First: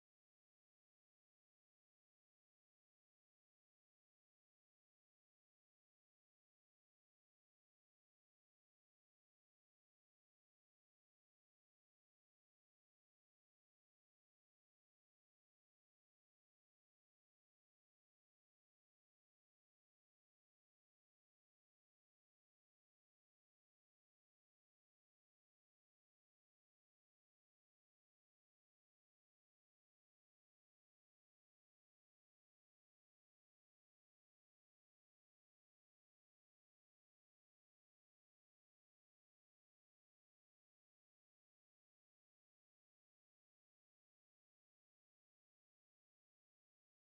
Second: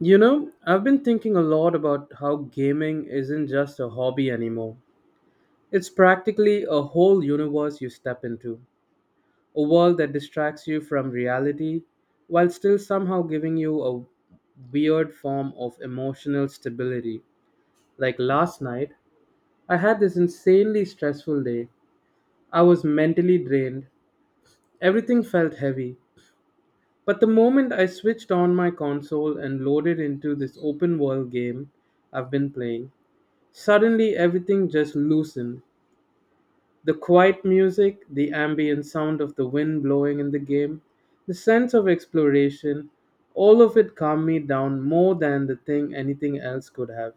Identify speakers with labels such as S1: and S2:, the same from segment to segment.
S1: You know, I've been thinking a lot about how gaming isn't just a hobby anymore. It's practically a whole universe you step into, a world that distracts you from reality while still somehow giving you a weird form of emotional stability. Like last night, I had this insanely stressful day. I was mentally drained, everything felt heavy. But the moment I switched on my console and loaded into this open world game I've been playing, suddenly, everything just loosened. The quiet music, the ambient sound of the wind blowing in the game, the sense of exploration, all of it calmed me down more than the thing anything else could have.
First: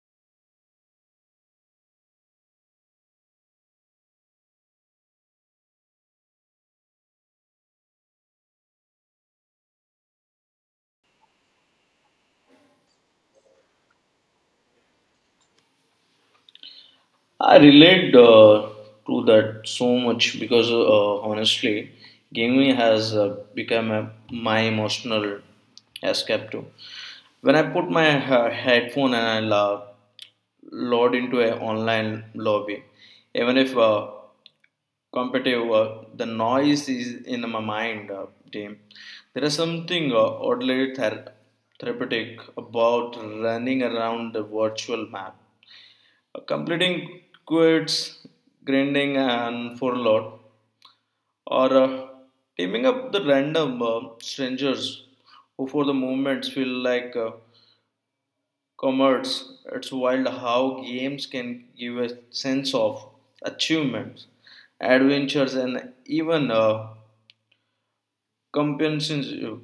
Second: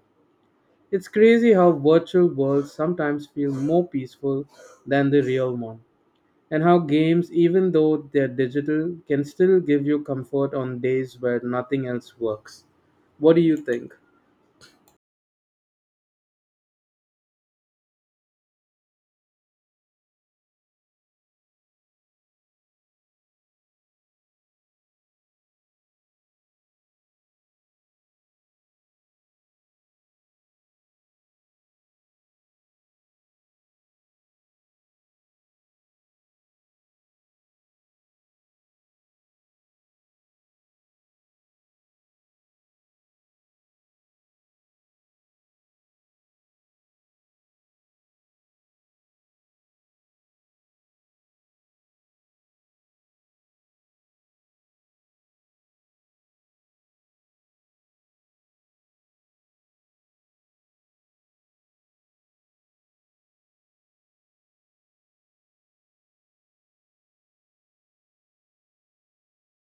S1: It's crazy how virtual worlds sometimes feel more peaceful than the real one, and how games, even though they're digital, can still give you comfort on days where nothing else works. What do you think?
S2: I relate to that so much because honestly, gaming has become my emotional escape too. When I put my headphone and I load into an online lobby, even if competitive, the noise is in my mind. Team, there is something oddly therapeutic about running around the virtual map completing quits, grinding, and for a lot, or teaming up the random strangers who, for the moments, feel like commerce. It's wild how games can give a sense of achievements, adventures, and even compensation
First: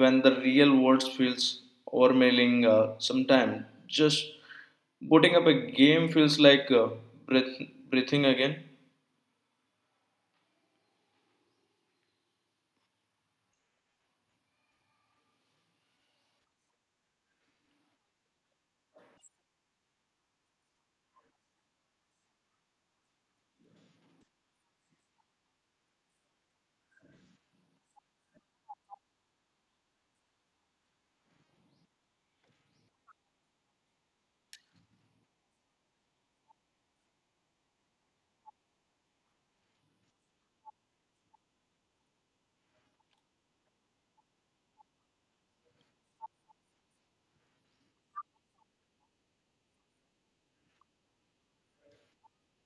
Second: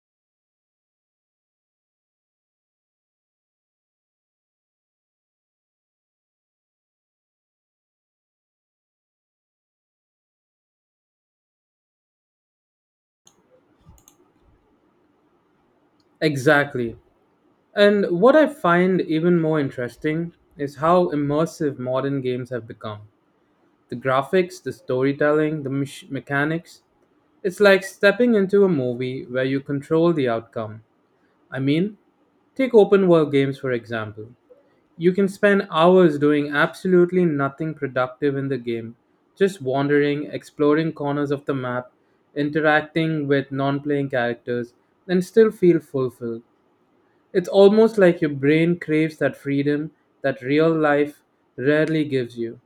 S2: when the real world feels overwhelming. Sometimes just booting up a game feels like breath- breathing again.
S1: Exactly. And what I find even more interesting is how immersive modern games have become. The graphics, the storytelling, the mechanics. It's like stepping into a movie where you control the outcome. I mean, take open world games for example. You can spend hours doing absolutely nothing productive in the game, just wandering, exploring corners of the map, interacting with non playing characters, and still feel fulfilled. It's almost like your brain craves that freedom that real life rarely gives you.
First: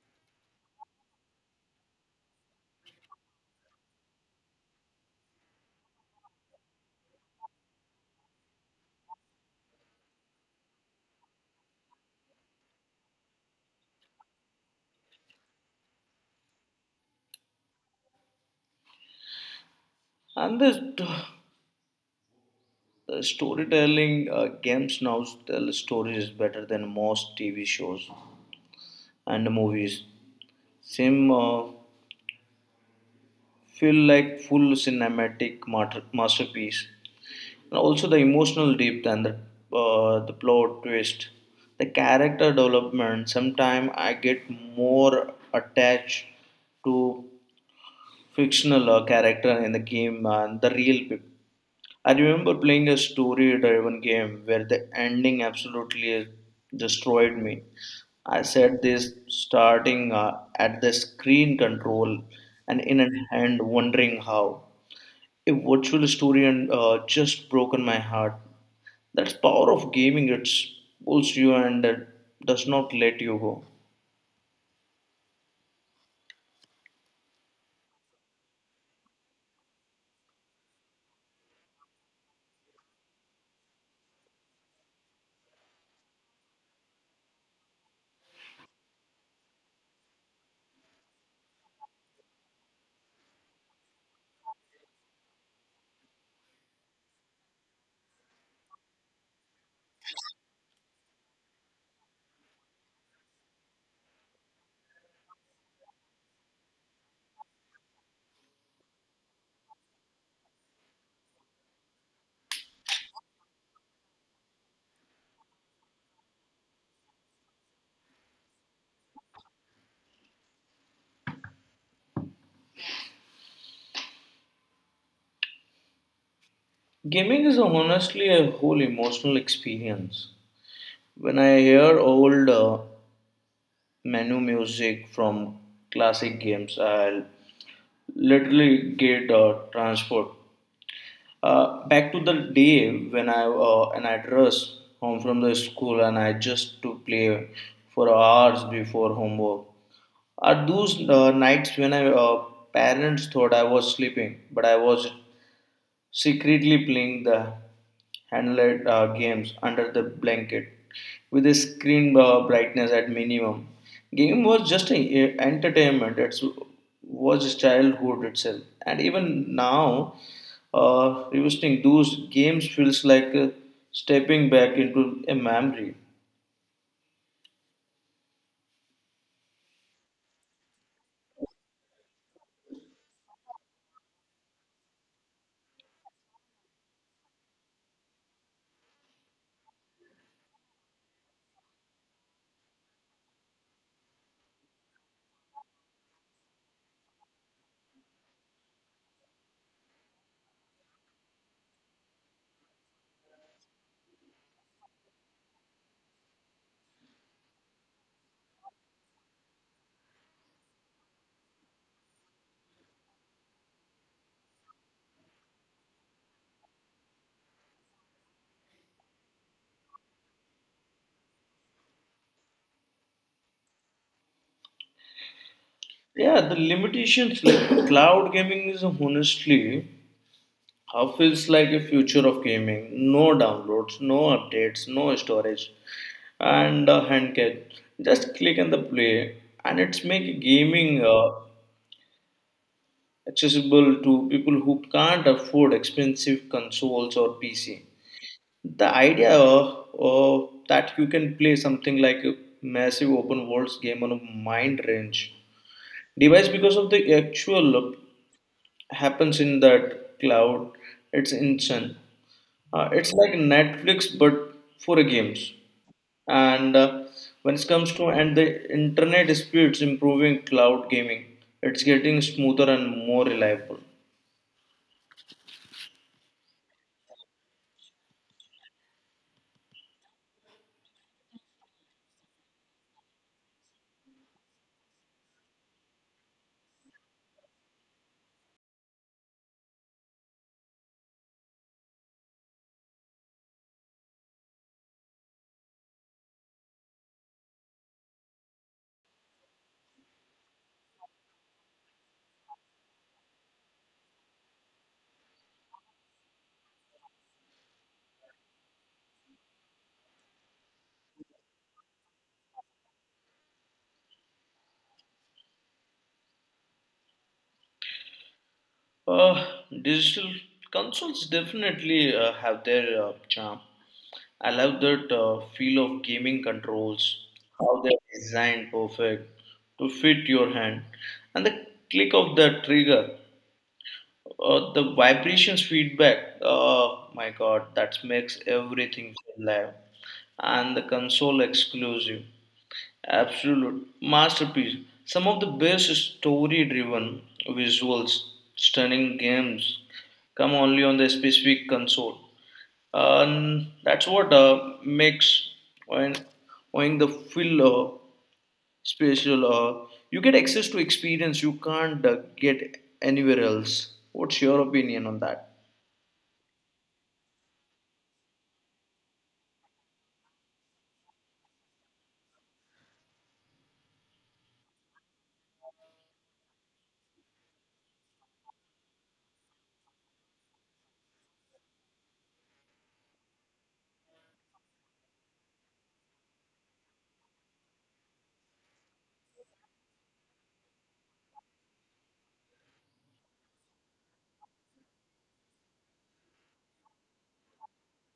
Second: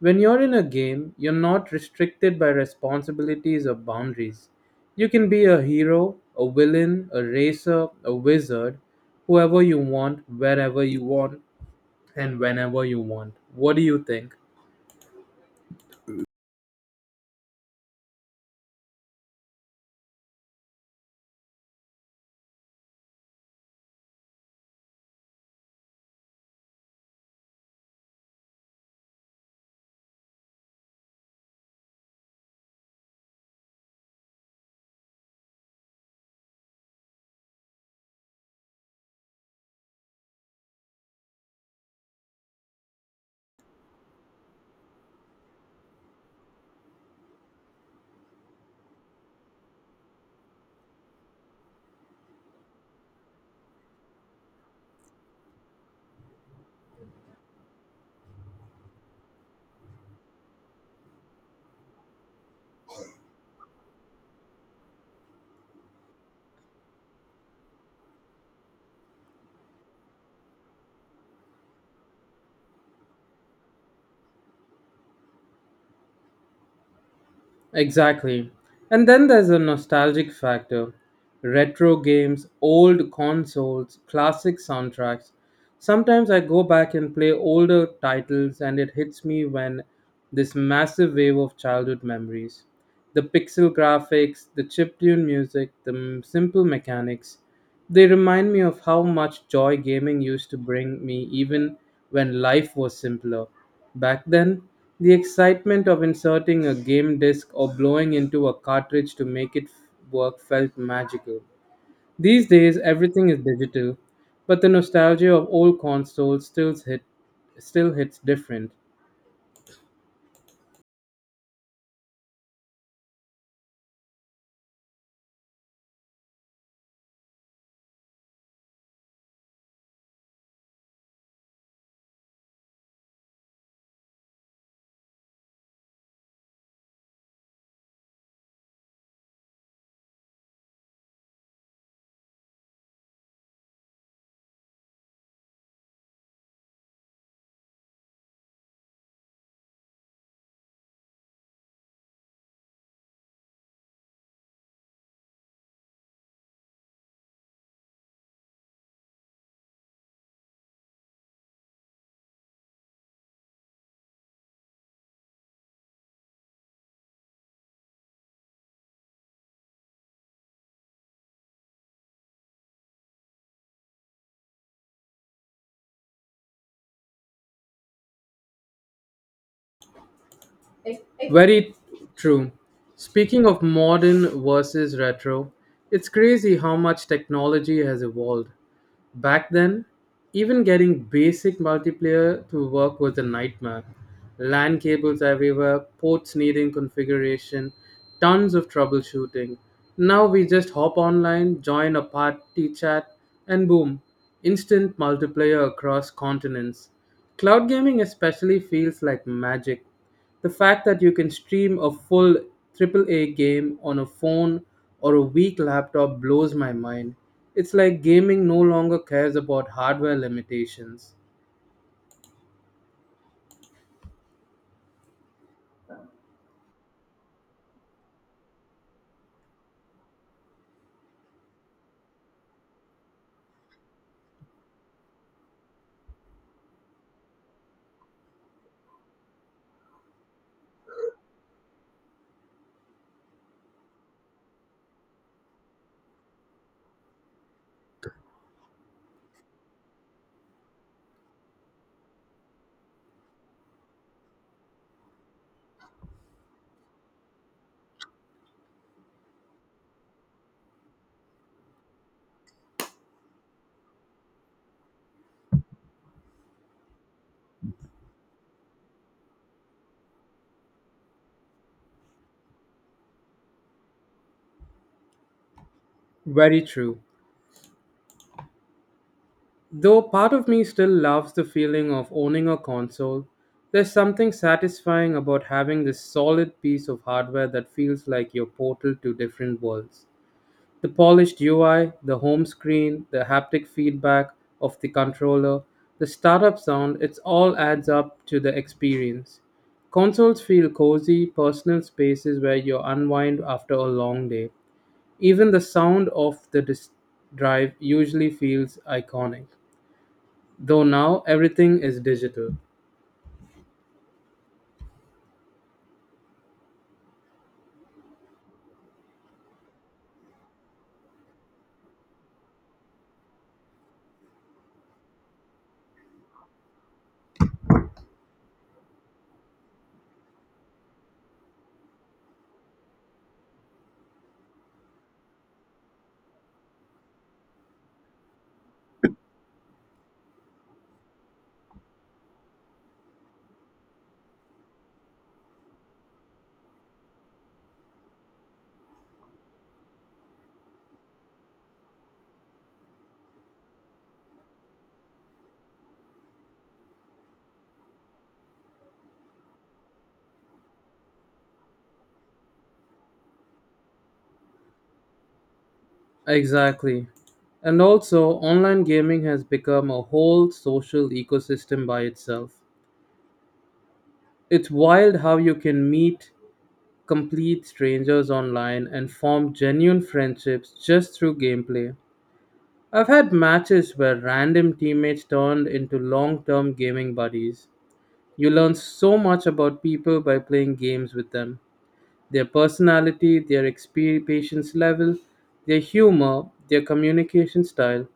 S1: When you're in a game, you're not restricted by responsibilities or boundaries. You can be a hero, a villain, a racer, a wizard, whoever you want, wherever you want, and whenever you want. What do you think?
S2: And the st- the storytelling games now tell stories better than most TV shows and movies. Same feel like full cinematic masterpiece. And also the emotional depth and the plot twist, the character development. Sometimes I get more attached to fictional character in the game and the real people. I remember playing a story driven game where the ending absolutely destroyed me. I set this starting at the screen control and in a hand, wondering how. A virtual story and just broken my heart. That's power of gaming. It pulls you and does not let you go.
S1: Exactly. And then there's a nostalgic factor retro games, old consoles, classic soundtracks. Sometimes I go back and play older titles, and it hits me when this massive wave of childhood memories. The pixel graphics, the chiptune music, the simple mechanics, they remind me of how much joy gaming used to bring me even when life was simpler. Back then, the excitement of inserting a game disc or blowing into a cartridge to make it work felt magical. These days, everything is digital, but the nostalgia of old consoles still hits different.
S2: Gaming is honestly a whole emotional experience. When I hear old menu music from classic games, I'll literally get transport back to the day when I and I dress home from the school and I just to play for hours before homework. Are those nights when I parents thought I was sleeping, but I was secretly playing the handled games under the blanket with the screen brightness at minimum. Game was just a entertainment. It was childhood itself, and even now, revisiting those games feels like stepping back into a memory.
S1: Very true. Speaking of modern versus retro, it's crazy how much technology has evolved. Back then, even getting basic multiplayer to work was a nightmare. LAN cables everywhere, ports needing configuration, tons of troubleshooting. Now we just hop online, join a party chat, and boom, instant multiplayer across continents. Cloud gaming especially feels like magic. The fact that you can stream a full triple A game on a phone or a weak laptop blows my mind. It's like gaming no longer cares about hardware limitations.
S2: Yeah, the limitations like cloud gaming is honestly how feels like a future of gaming. No downloads, no updates, no storage and a hand catch. Just click on the play, and it's make gaming accessible to people who can't afford expensive consoles or PC. The idea that you can play something like a massive open worlds game on a mind range device because of the actual happens in that cloud. It's insane. It's like Netflix but for games. And when it comes to and the internet speed is improving cloud gaming, it's getting smoother and more reliable.
S1: Very true. Though part of me still loves the feeling of owning a console, there's something satisfying about having this solid piece of hardware that feels like your portal to different worlds. The polished UI, the home screen, the haptic feedback of the controller, the startup sound, it all adds up to the experience. Consoles feel cozy, personal spaces where you unwind after a long day. Even the sound of the disk drive usually feels iconic, though now everything is digital.
S2: Uh, digital consoles definitely have their charm. I love that feel of gaming controls, how they're designed perfect to fit your hand, and the click of the trigger. The vibrations feedback. Oh my god, that makes everything feel live. And the console exclusive. Absolute masterpiece. Some of the best story-driven visuals, stunning games, come only on the specific console. And that's what makes when when the filler special you get access to experience you can't get anywhere else. What's your opinion on that?
S1: Exactly. And also, online gaming has become a whole social ecosystem by itself. It's wild how you can meet complete strangers online and formed genuine friendships just through gameplay. I've had matches where random teammates turned into long term gaming buddies. You learn so much about people by playing games with them. Their personality, their patience level, their humor, their communication style.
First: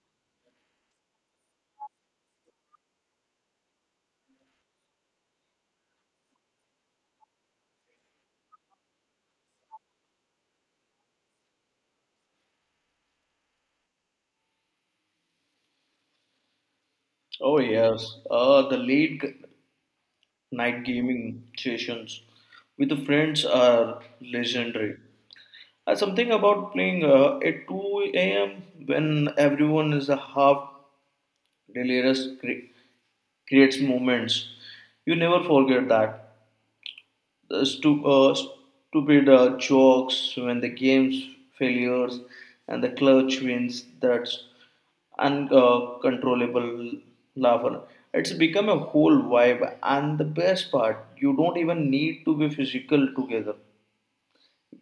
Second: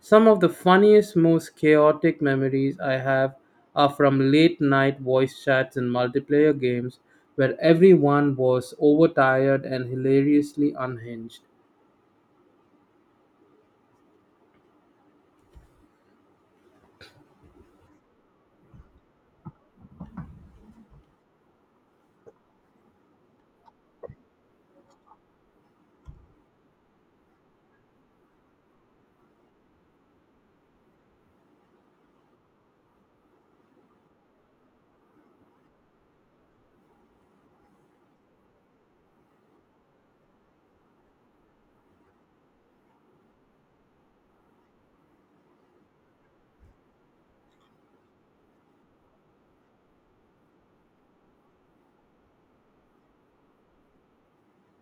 S1: Some of the funniest, most chaotic memories I have are from late night voice chats in multiplayer games where everyone was overtired and hilariously unhinged.
S2: Oh yes, night gaming sessions with the friends are legendary. Something about playing at 2 a.m when everyone is a half delirious creates moments you never forget that. The stupid jokes when the game's failures and the clutch wins, that's uncontrollable laughter. It's become a whole vibe, and the best part, you don't even need to be physical together.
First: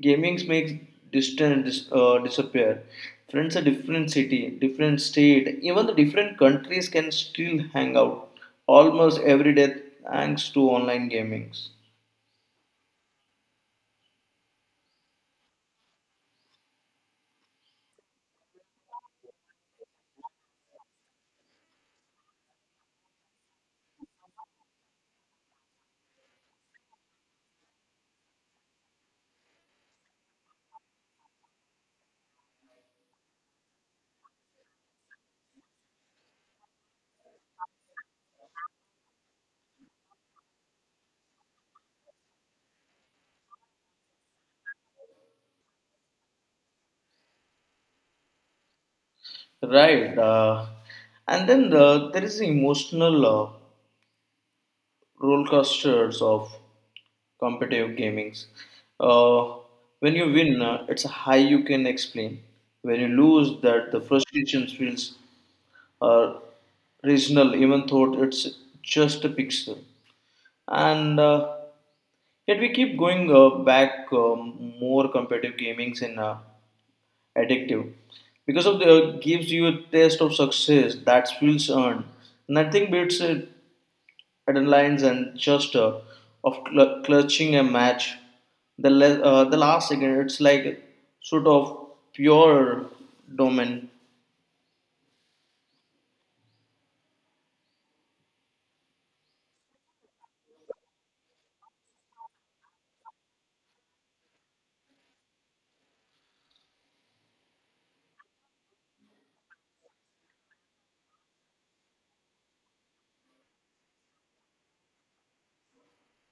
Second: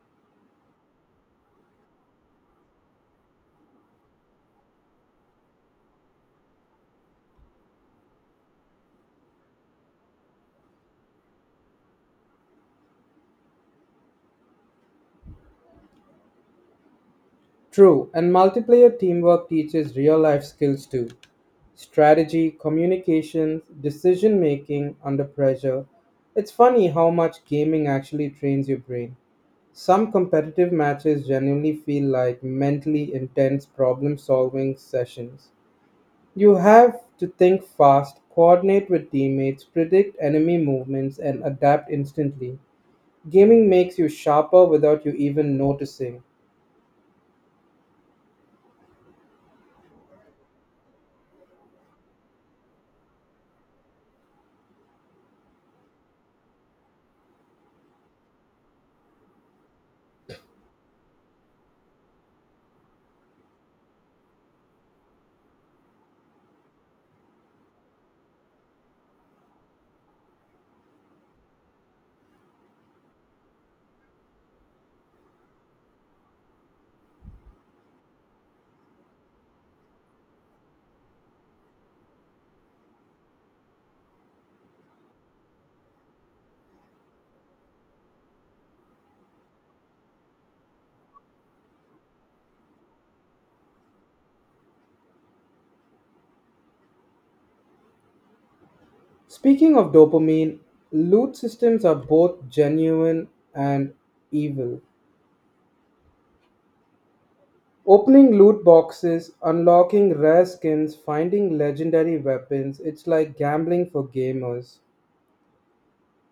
S2: Gaming makes distance disappear. Friends are different city, different state, even the different countries can still hang out almost every day thanks to online gamings.
S1: True, and multiplayer teamwork teaches real life skills too strategy, communication, decision making under pressure. It's funny how much gaming actually trains your brain. Some competitive matches genuinely feel like mentally intense problem solving sessions. You have to think fast, coordinate with teammates, predict enemy movements, and adapt instantly. Gaming makes you sharper without you even noticing.
S2: Right. And then there is the emotional roller coasters of competitive gamings. Uh, when you win, it's a high you can explain. When you lose, that the frustration feels uh, regional, even though it's just a pixel. And yet we keep going back more competitive gamings in addictive because of the gives you a taste of success that feels earned. Nothing beats it. Adrenalines and gesture of clutching a match. The last second, it's like sort of pure domain.
S1: Speaking of dopamine, loot systems are both genuine and evil. Opening loot boxes, unlocking rare skins, finding legendary weapons, it's like gambling for gamers.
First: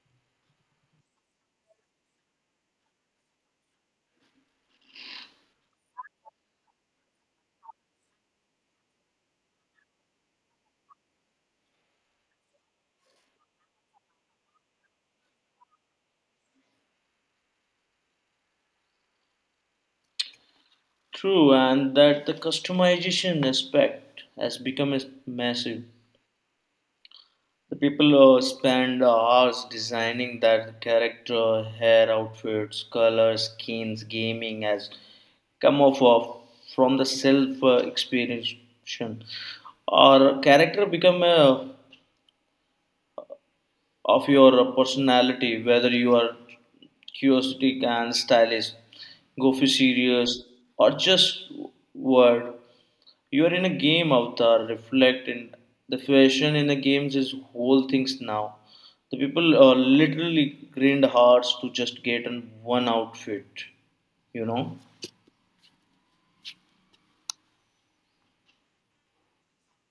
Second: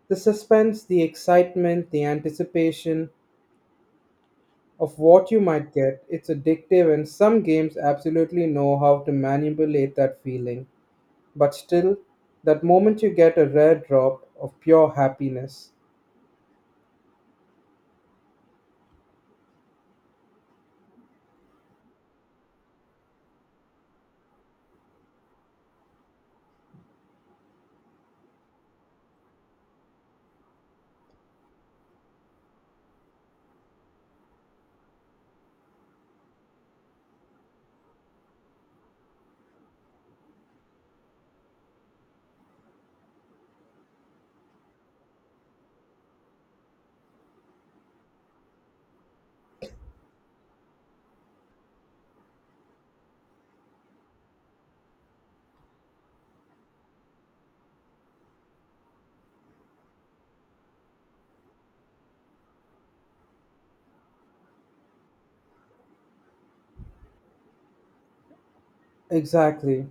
S1: The suspense, the excitement, the anticipation of what you might get, it's addictive, and some games absolutely know how to manipulate that feeling. But still, that moment you get a rare drop of pure happiness.
S2: True, and that the customization aspect has become massive. The people spend hours designing their character, hair, outfits, colors, skins. Gaming as come off of from the self experiencing or character become of your personality, whether you are curiosity and stylish, go for serious or just word. You are in a game avatar reflect in the fashion in the games is whole things now. The people literally grind hearts to just get in one outfit, you know?
S1: Exactly.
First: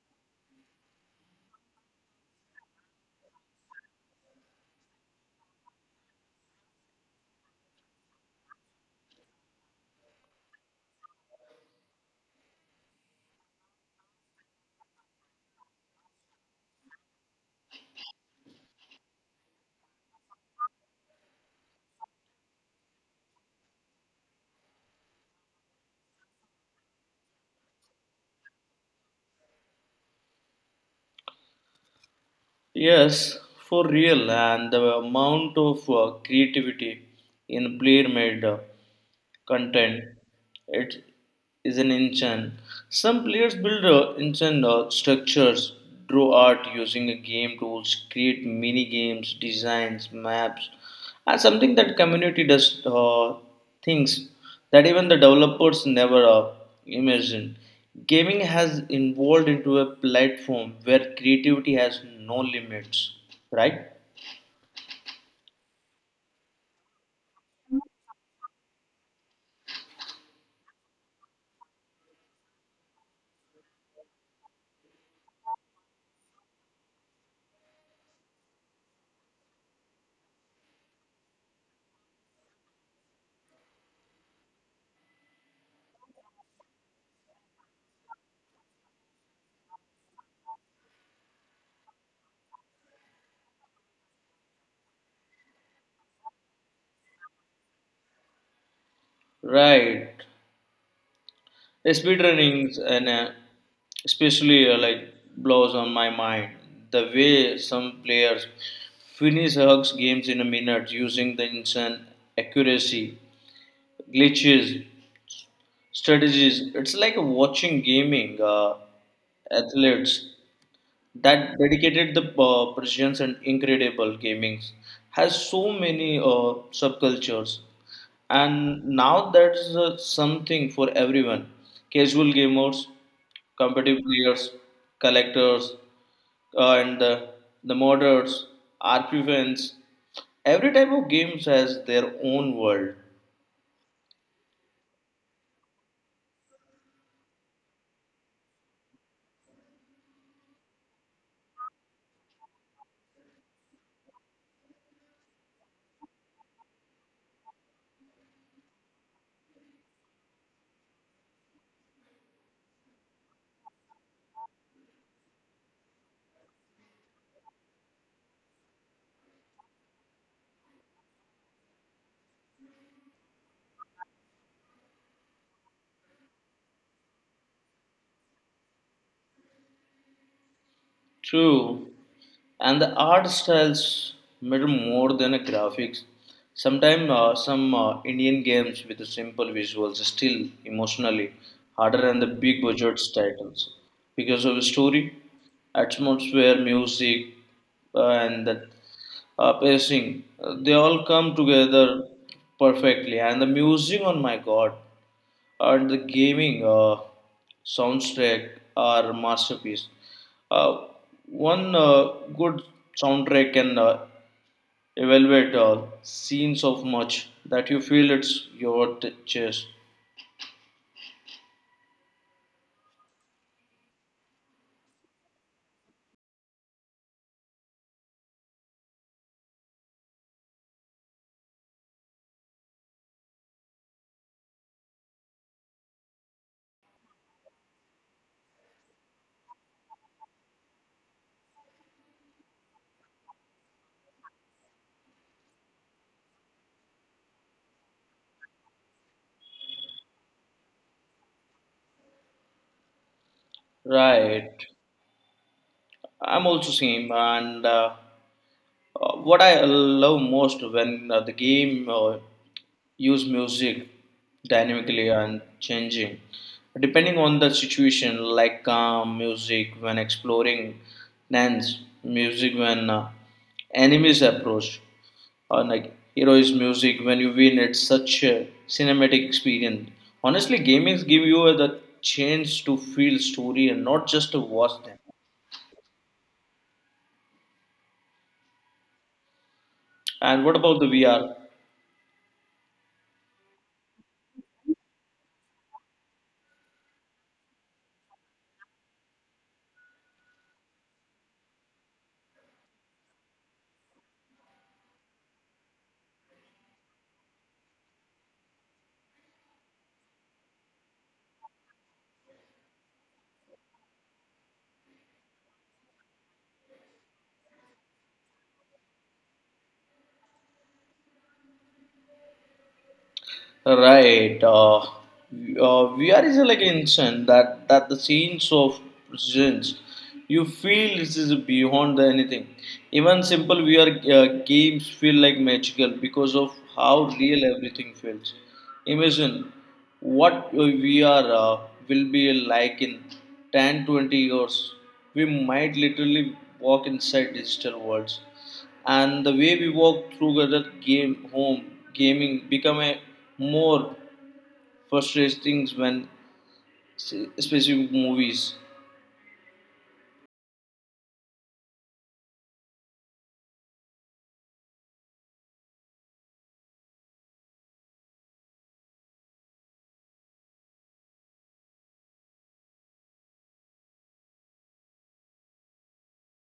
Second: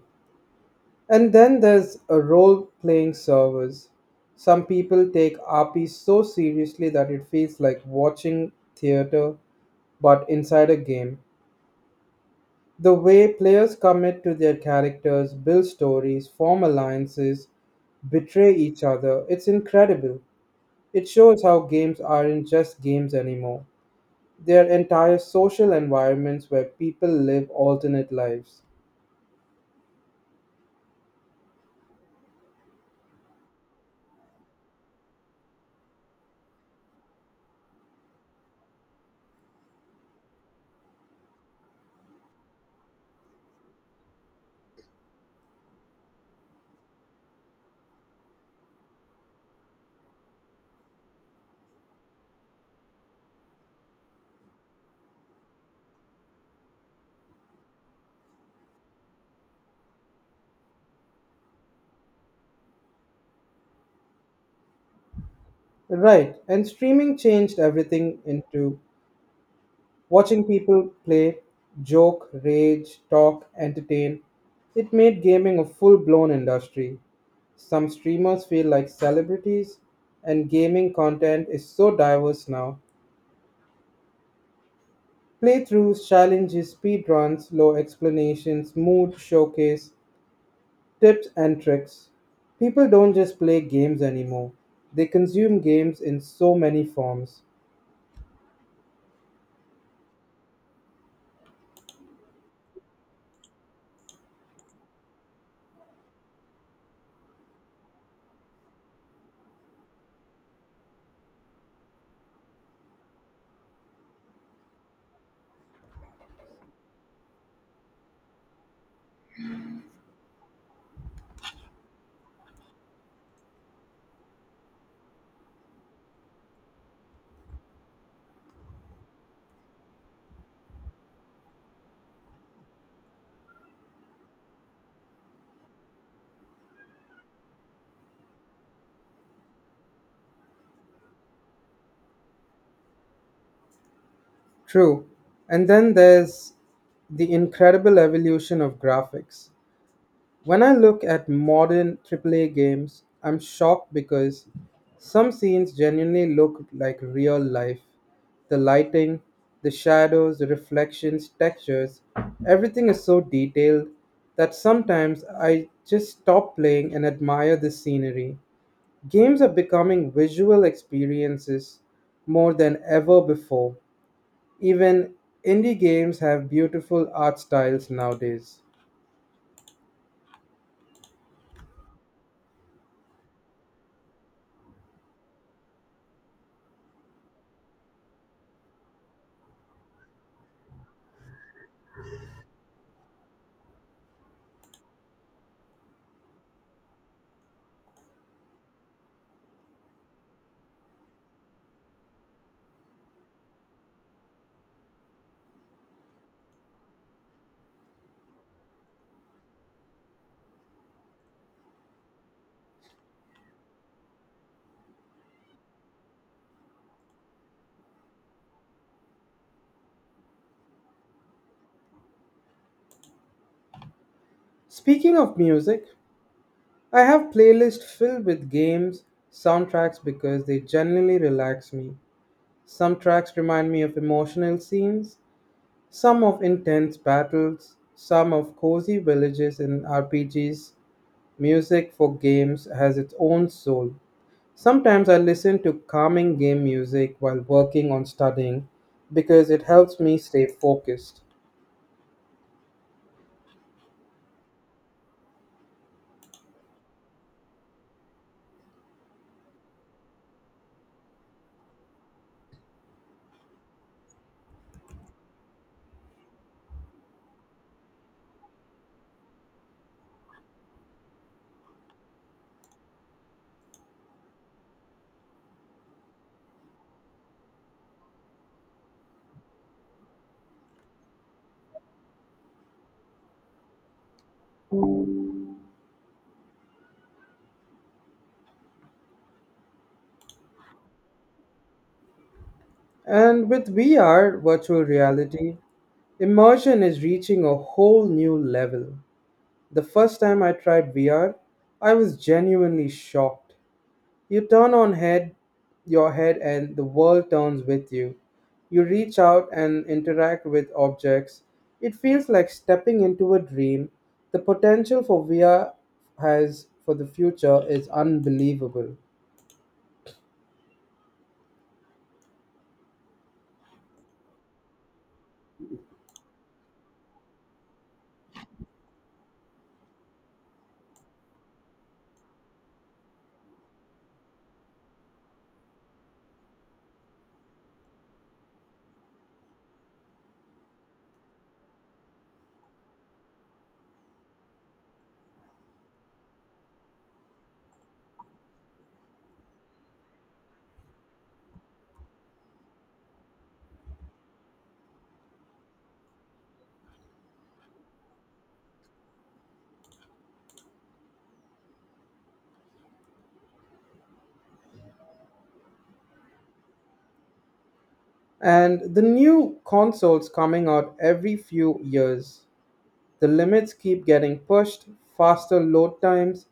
S1: And then there's a role playing servers. Some people take RP so seriously that it feels like watching theater but inside a game. The way players commit to their characters, build stories, form alliances, betray each other, it's incredible. It shows how games aren't just games anymore. They are entire social environments where people live alternate lives.
S2: Yes, for real, and the amount of creativity in player made content, it is an engine. Some players build engine structures, draw art using a game tools, create mini games, designs, maps, and something that community does things that even the developers never imagined. Gaming has evolved into a platform where creativity has no limits, right?
S1: Right, and streaming changed everything into watching people play, joke, rage, talk, entertain. It made gaming a full blown industry. Some streamers feel like celebrities, and gaming content is so diverse now. Playthroughs, challenges, speedruns, low explanations, mood showcase, tips and tricks. People don't just play games anymore, they consume games in so many forms.
S2: right speedrunnings and especially like blows on my mind, the way some players finish hugs games in a minute using the instant accuracy glitches strategies. It's like watching gaming athletes that dedicated the precision and incredible gaming has so many subcultures, and now that's something for everyone: casual gamers, competitive players, collectors, and the modders, RP fans. Every type of games has their own world.
S1: True. And then there's the incredible evolution of graphics. When I look at modern AAA games, I'm shocked because some scenes genuinely look like real life. The lighting, the shadows, the reflections, textures, everything is so detailed that sometimes I just stop playing and admire the scenery. Games are becoming visual experiences more than ever before. Even indie games have beautiful art styles nowadays.
S2: True, and the art styles matter more than a graphics. Sometimes some Indian games with the simple visuals are still emotionally harder than the big budget titles because of the story, atmosphere, music, and the pacing. They all come together perfectly, and the music, oh my god, and the gaming soundtrack are masterpiece. Uh, one good soundtrack can evaluate scenes of much that you feel it's your chest.
S1: Speaking of music, I have playlists filled with games, soundtracks because they generally relax me. Some tracks remind me of emotional scenes, some of intense battles, some of cozy villages in RPGs. Music for games has its own soul. Sometimes I listen to calming game music while working on studying because it helps me stay focused.
S2: Right. I'm also same, and what I love most when the game use music dynamically and changing depending on the situation, like calm music when exploring, lands music when enemies approach, or like heroes music when you win. It's such a cinematic experience. Honestly gamings give you the chance to feel story and not just to watch them. And what about the VR?
S1: And with VR, virtual reality, immersion is reaching a whole new level. The first time I tried VR, I was genuinely shocked. You turn on head your head and the world turns with you. You reach out and interact with objects. It feels like stepping into a dream. The potential for VR has for the future is unbelievable.
S2: Right. VR is like instant that the scenes of presents you feel this is beyond the anything. Even simple VR games feel like magical because of how real everything feels. Imagine what your VR will be like in 10 20 years. We might literally walk inside digital worlds and the way we work together game home gaming become a more frustrating when specific movies.
S1: And the new consoles coming out every few years. The limits keep getting pushed, faster load times,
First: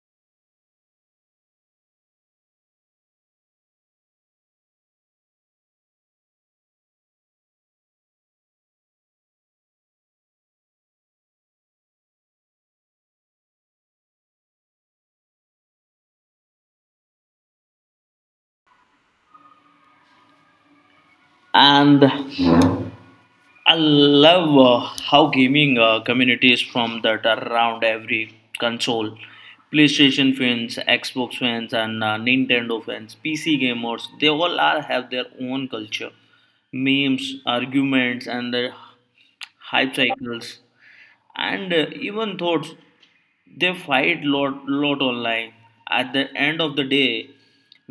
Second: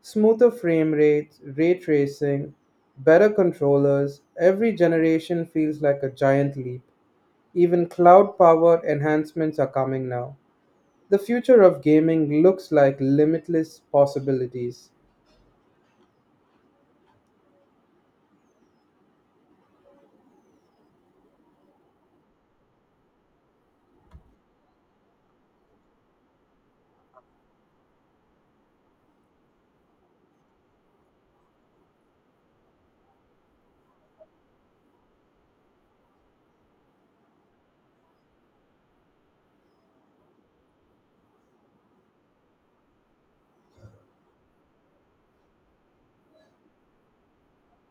S1: smoother frame rates, ray tracing, better controllers. Every generation feels like a giant leap. Even cloud powered enhancements are coming now. The future of gaming looks like limitless possibilities.
S2: And I love how gaming communities from that around every console, PlayStation fans, Xbox fans, and Nintendo fans, PC gamers, they all are have their own culture, memes, arguments, and the hype cycles, and even thoughts they fight lot online. At the end of the day,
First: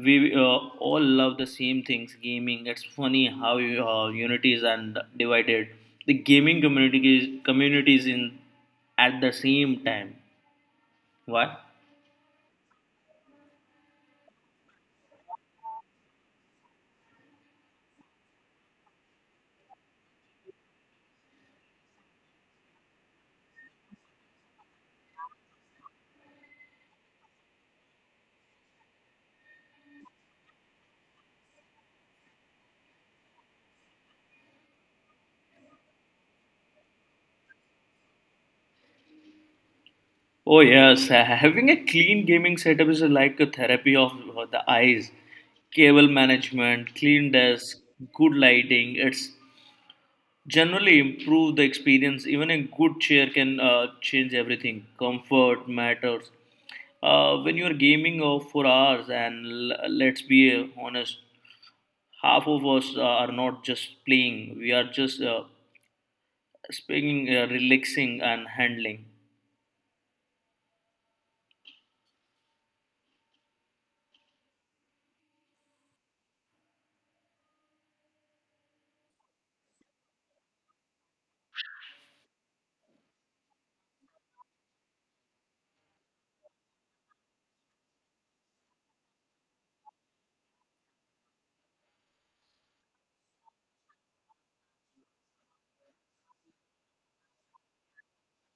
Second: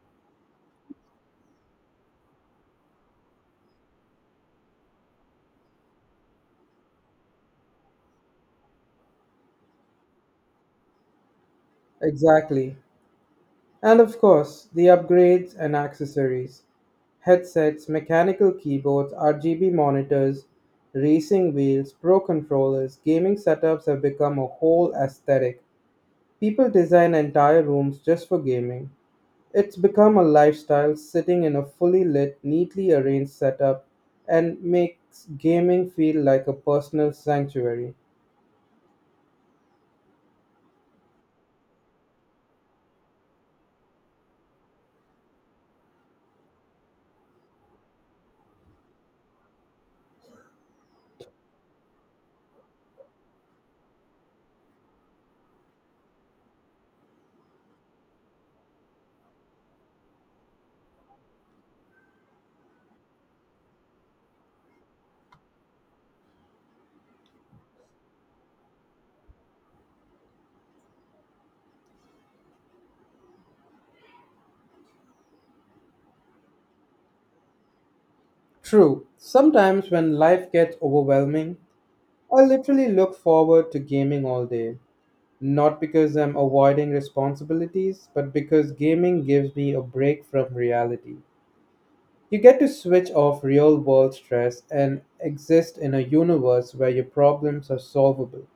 S2: we all love the same things gaming. It's funny how unity is and divided the gaming community is communities in at the same time. Why?
S1: Exactly. And of course, the upgrades and accessories headsets, mechanical keyboards, RGB monitors, racing wheels, pro controllers, gaming setups have become a whole aesthetic. People design entire rooms just for gaming. It's become a lifestyle sitting in a fully lit, neatly arranged setup and makes gaming feel like a personal sanctuary.
S2: Oh yes, having a clean gaming setup is like a therapy of the eyes, cable management, clean desk, good lighting, it's generally improve the experience. Even a good chair can change everything. Comfort matters. When you are gaming for hours, and let's be honest, half of us are not just playing. We are just speaking, relaxing, and handling.
S1: True, sometimes when life gets overwhelming, I literally look forward to gaming all day. Not because I'm avoiding responsibilities, but because gaming gives me a break from reality. You get to switch off real world stress and exist in a universe where your problems are solvable.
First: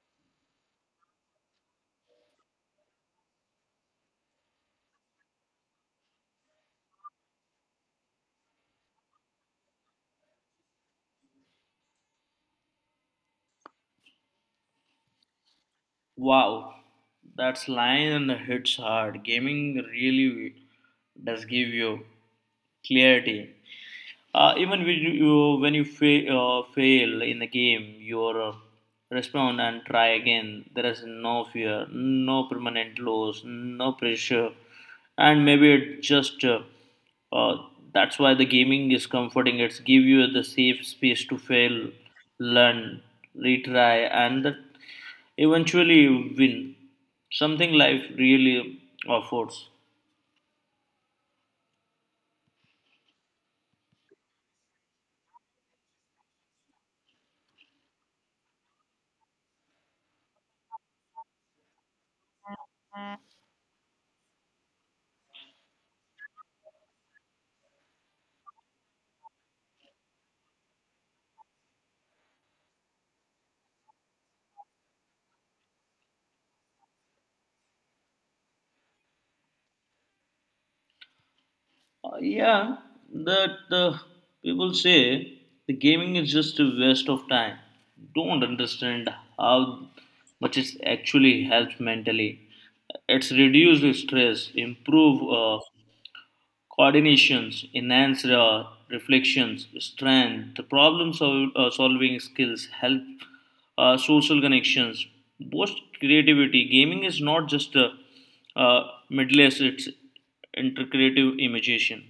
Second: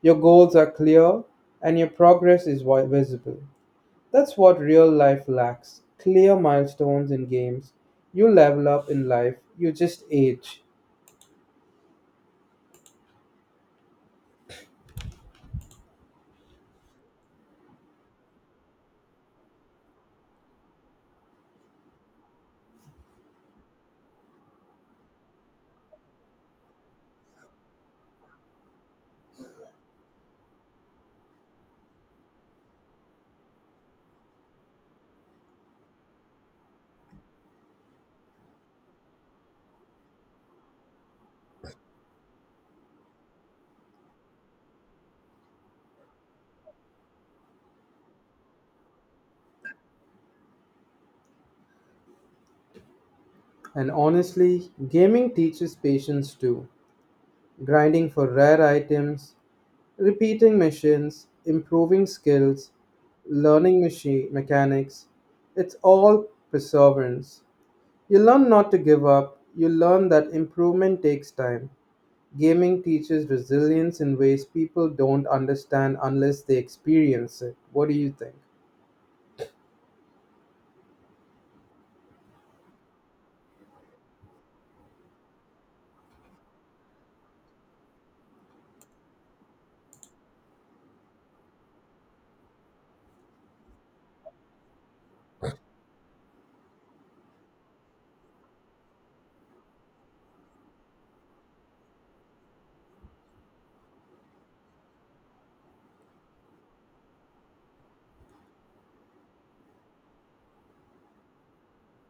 S1: Your goals are clear and your progress is visible. That's what real life lacks clear milestones in games. You level up in life, you just age.
S2: Wow, that's line hits hard. Gaming really does give you clarity. Even when you when you fail in the game, you respond and try again. There is no fear, no permanent loss, no pressure, and maybe it just uh, that's why the gaming is comforting. It's give you the safe space to fail, learn, retry, and that eventually win. Something life really affords.
S1: And honestly, gaming teaches patience too. Grinding for rare items, repeating missions, improving skills, learning machine mechanics, it's all perseverance. You learn not to give up, you learn that improvement takes time. Gaming teaches resilience in ways people don't understand unless they experience it. What do you think?
S2: Yeah, that people say the gaming is just a waste of time. Don't understand how much it actually helps mentally. It's reduced stress, improve coordinations, enhance reflections, strength, the problem solving skills, help social connections, boost creativity. Gaming is not just a uh, uh, middle, it's intercreative imagination.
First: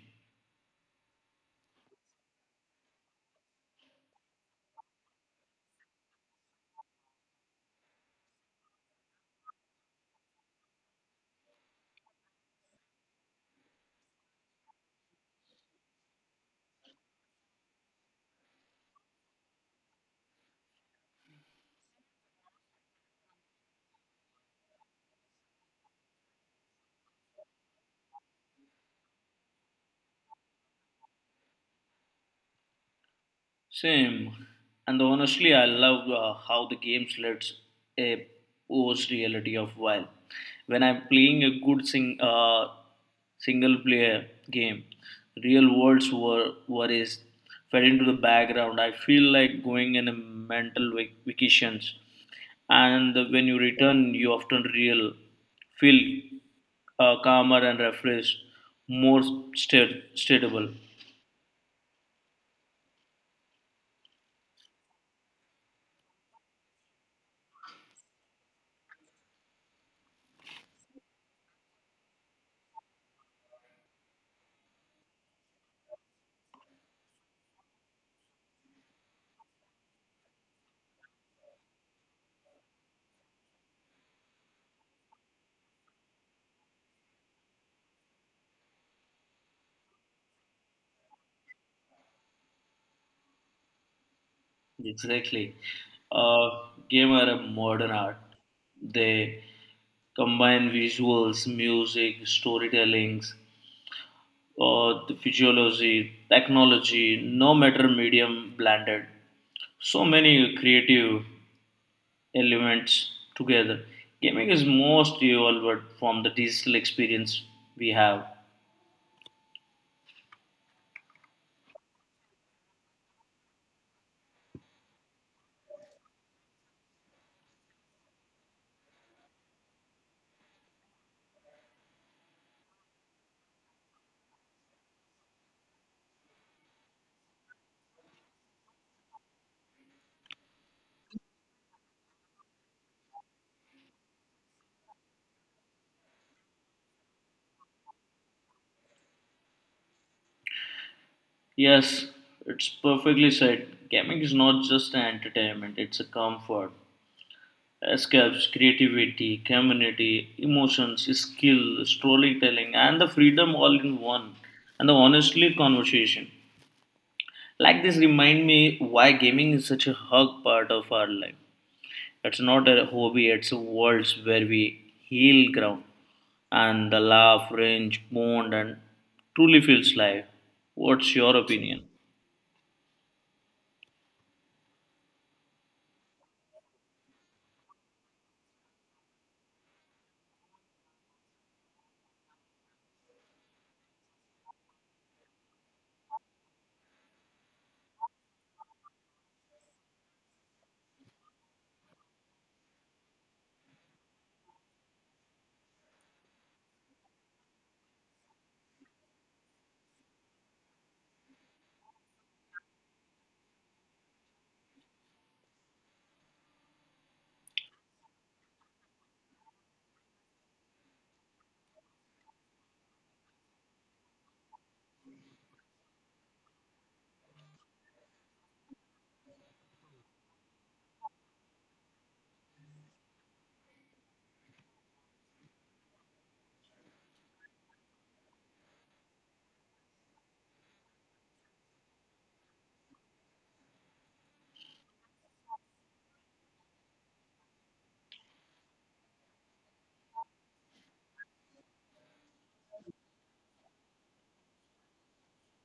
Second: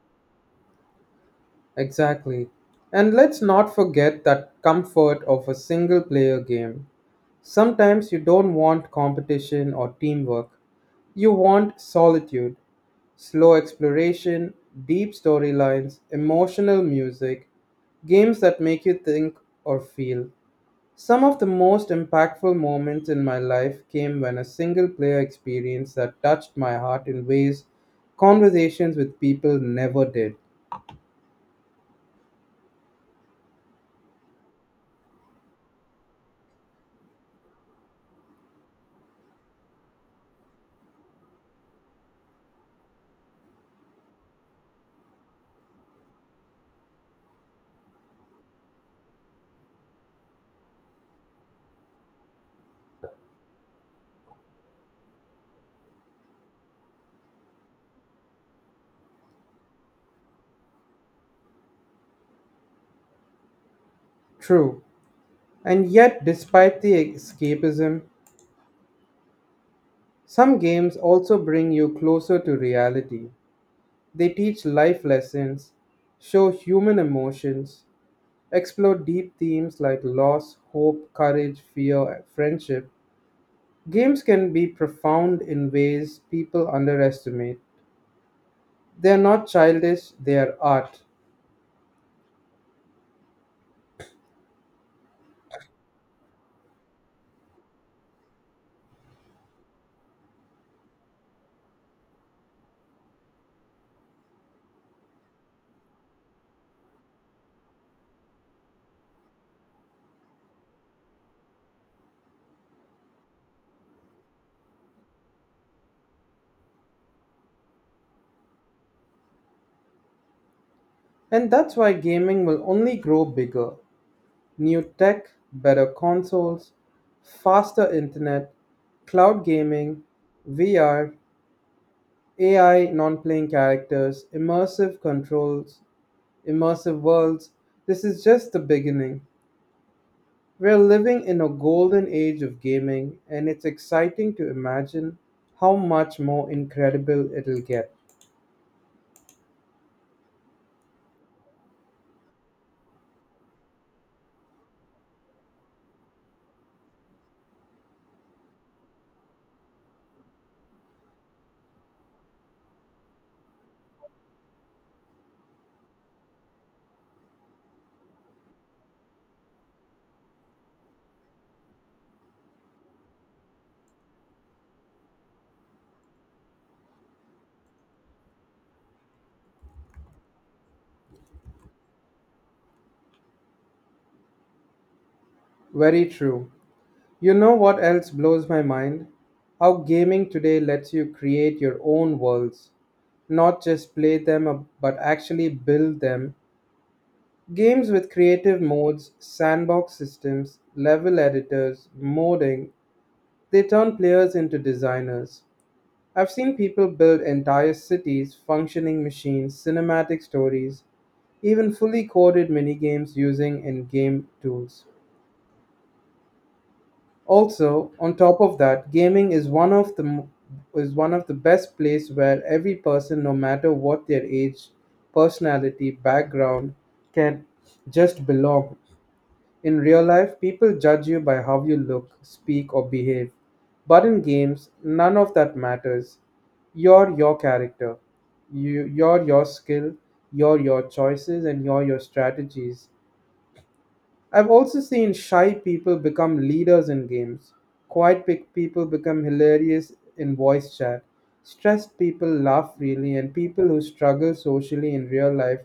S1: Exactly. And let's not forget that comfort of a single player game. Sometimes you don't want competition or teamwork. You want solitude. Slow exploration, deep storylines, emotional music, games that make you think or feel. Some of the most impactful moments in my life came when a single player experience that touched my heart in ways conversations with people never did.
S2: Same. And honestly, I love how the game lets a post reality of while. When I'm playing a good single player game, real world's worries fed into the background. I feel like going in a mental vacations. And when you return, you often real feel calmer and refreshed, more stable.
S1: True. And yet, despite the escapism, some games also bring you closer to reality. They teach life lessons, show human emotions, explore deep themes like loss, hope, courage, fear, and friendship. Games can be profound in ways people underestimate. They are not childish, they are art.
S2: Exactly. Uh, game are a modern art. They combine visuals, music, storytellings, or the physiology, technology, no matter medium blended. So many creative elements together. Gaming is most evolved from the digital experience we have.
S1: And that's why gaming will only grow bigger. New tech, better consoles, faster internet, cloud gaming, VR, AI, non playing characters, immersive controls, immersive worlds. This is just the beginning. We're living in a golden age of gaming, and it's exciting to imagine how much more incredible it'll get.
S2: Yes, it's perfectly said. Gaming is not just an entertainment, it's a comfort. Escapes, creativity, community, emotions, skill, storytelling, and the freedom all in one. And the honestly conversation. Like this remind me why gaming is such a hug part of our life. It's not a hobby, it's a world where we heal ground and the laugh, range, bond and truly feels life. What's your opinion?
S1: Very true. You know what else blows my mind? How gaming today lets you create your own worlds. Not just play them, but actually build them. Games with creative modes, sandbox systems, level editors, modding, they turn players into designers. I've seen people build entire cities, functioning machines, cinematic stories, even fully coded minigames using in game tools. Also, on top of that, gaming is one of the best place where every person, no matter what their age, personality, background, can just belong. In real life, people judge you by how you look, speak, or behave. But in games, none of that matters. You're your character. You're your skill, you're your choices, and you're your strategies. I've also seen shy people become leaders in games. Quiet people become hilarious in voice chat. Stressed people laugh freely, and people who struggle socially in real life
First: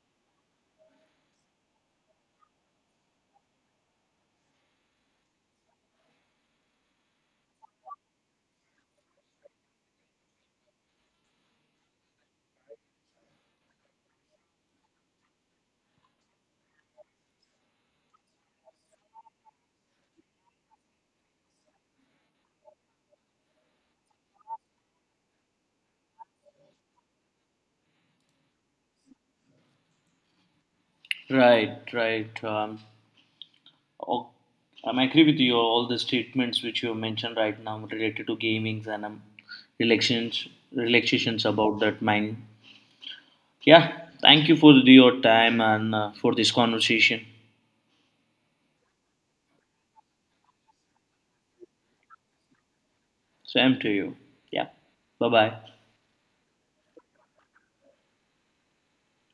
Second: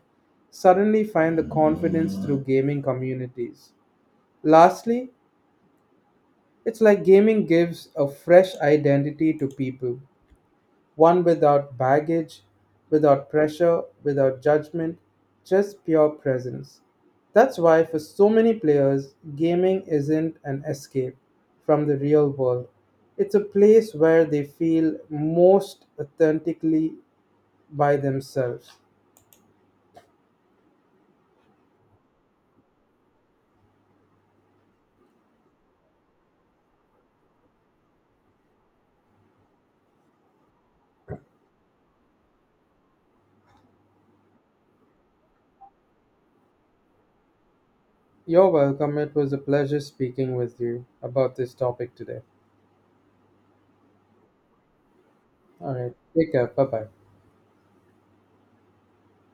S1: suddenly find the confidence through gaming communities. Lastly, it's like gaming gives a fresh identity to people, one without baggage, without pressure, without judgment, just pure presence. That's why, for so many players, gaming isn't an escape from the real world. It's a place where they feel most authentically by themselves.
S2: Right, right. Oh, I agree with you. All the statements which you have mentioned right now related to gamings and relations, relaxations about that mind. Yeah, thank you for your time and for this conversation.
S1: You're welcome. It was a pleasure speaking with you about this topic today.
S2: Same to you. Yeah, bye bye.
S1: All right. Take care. Bye bye.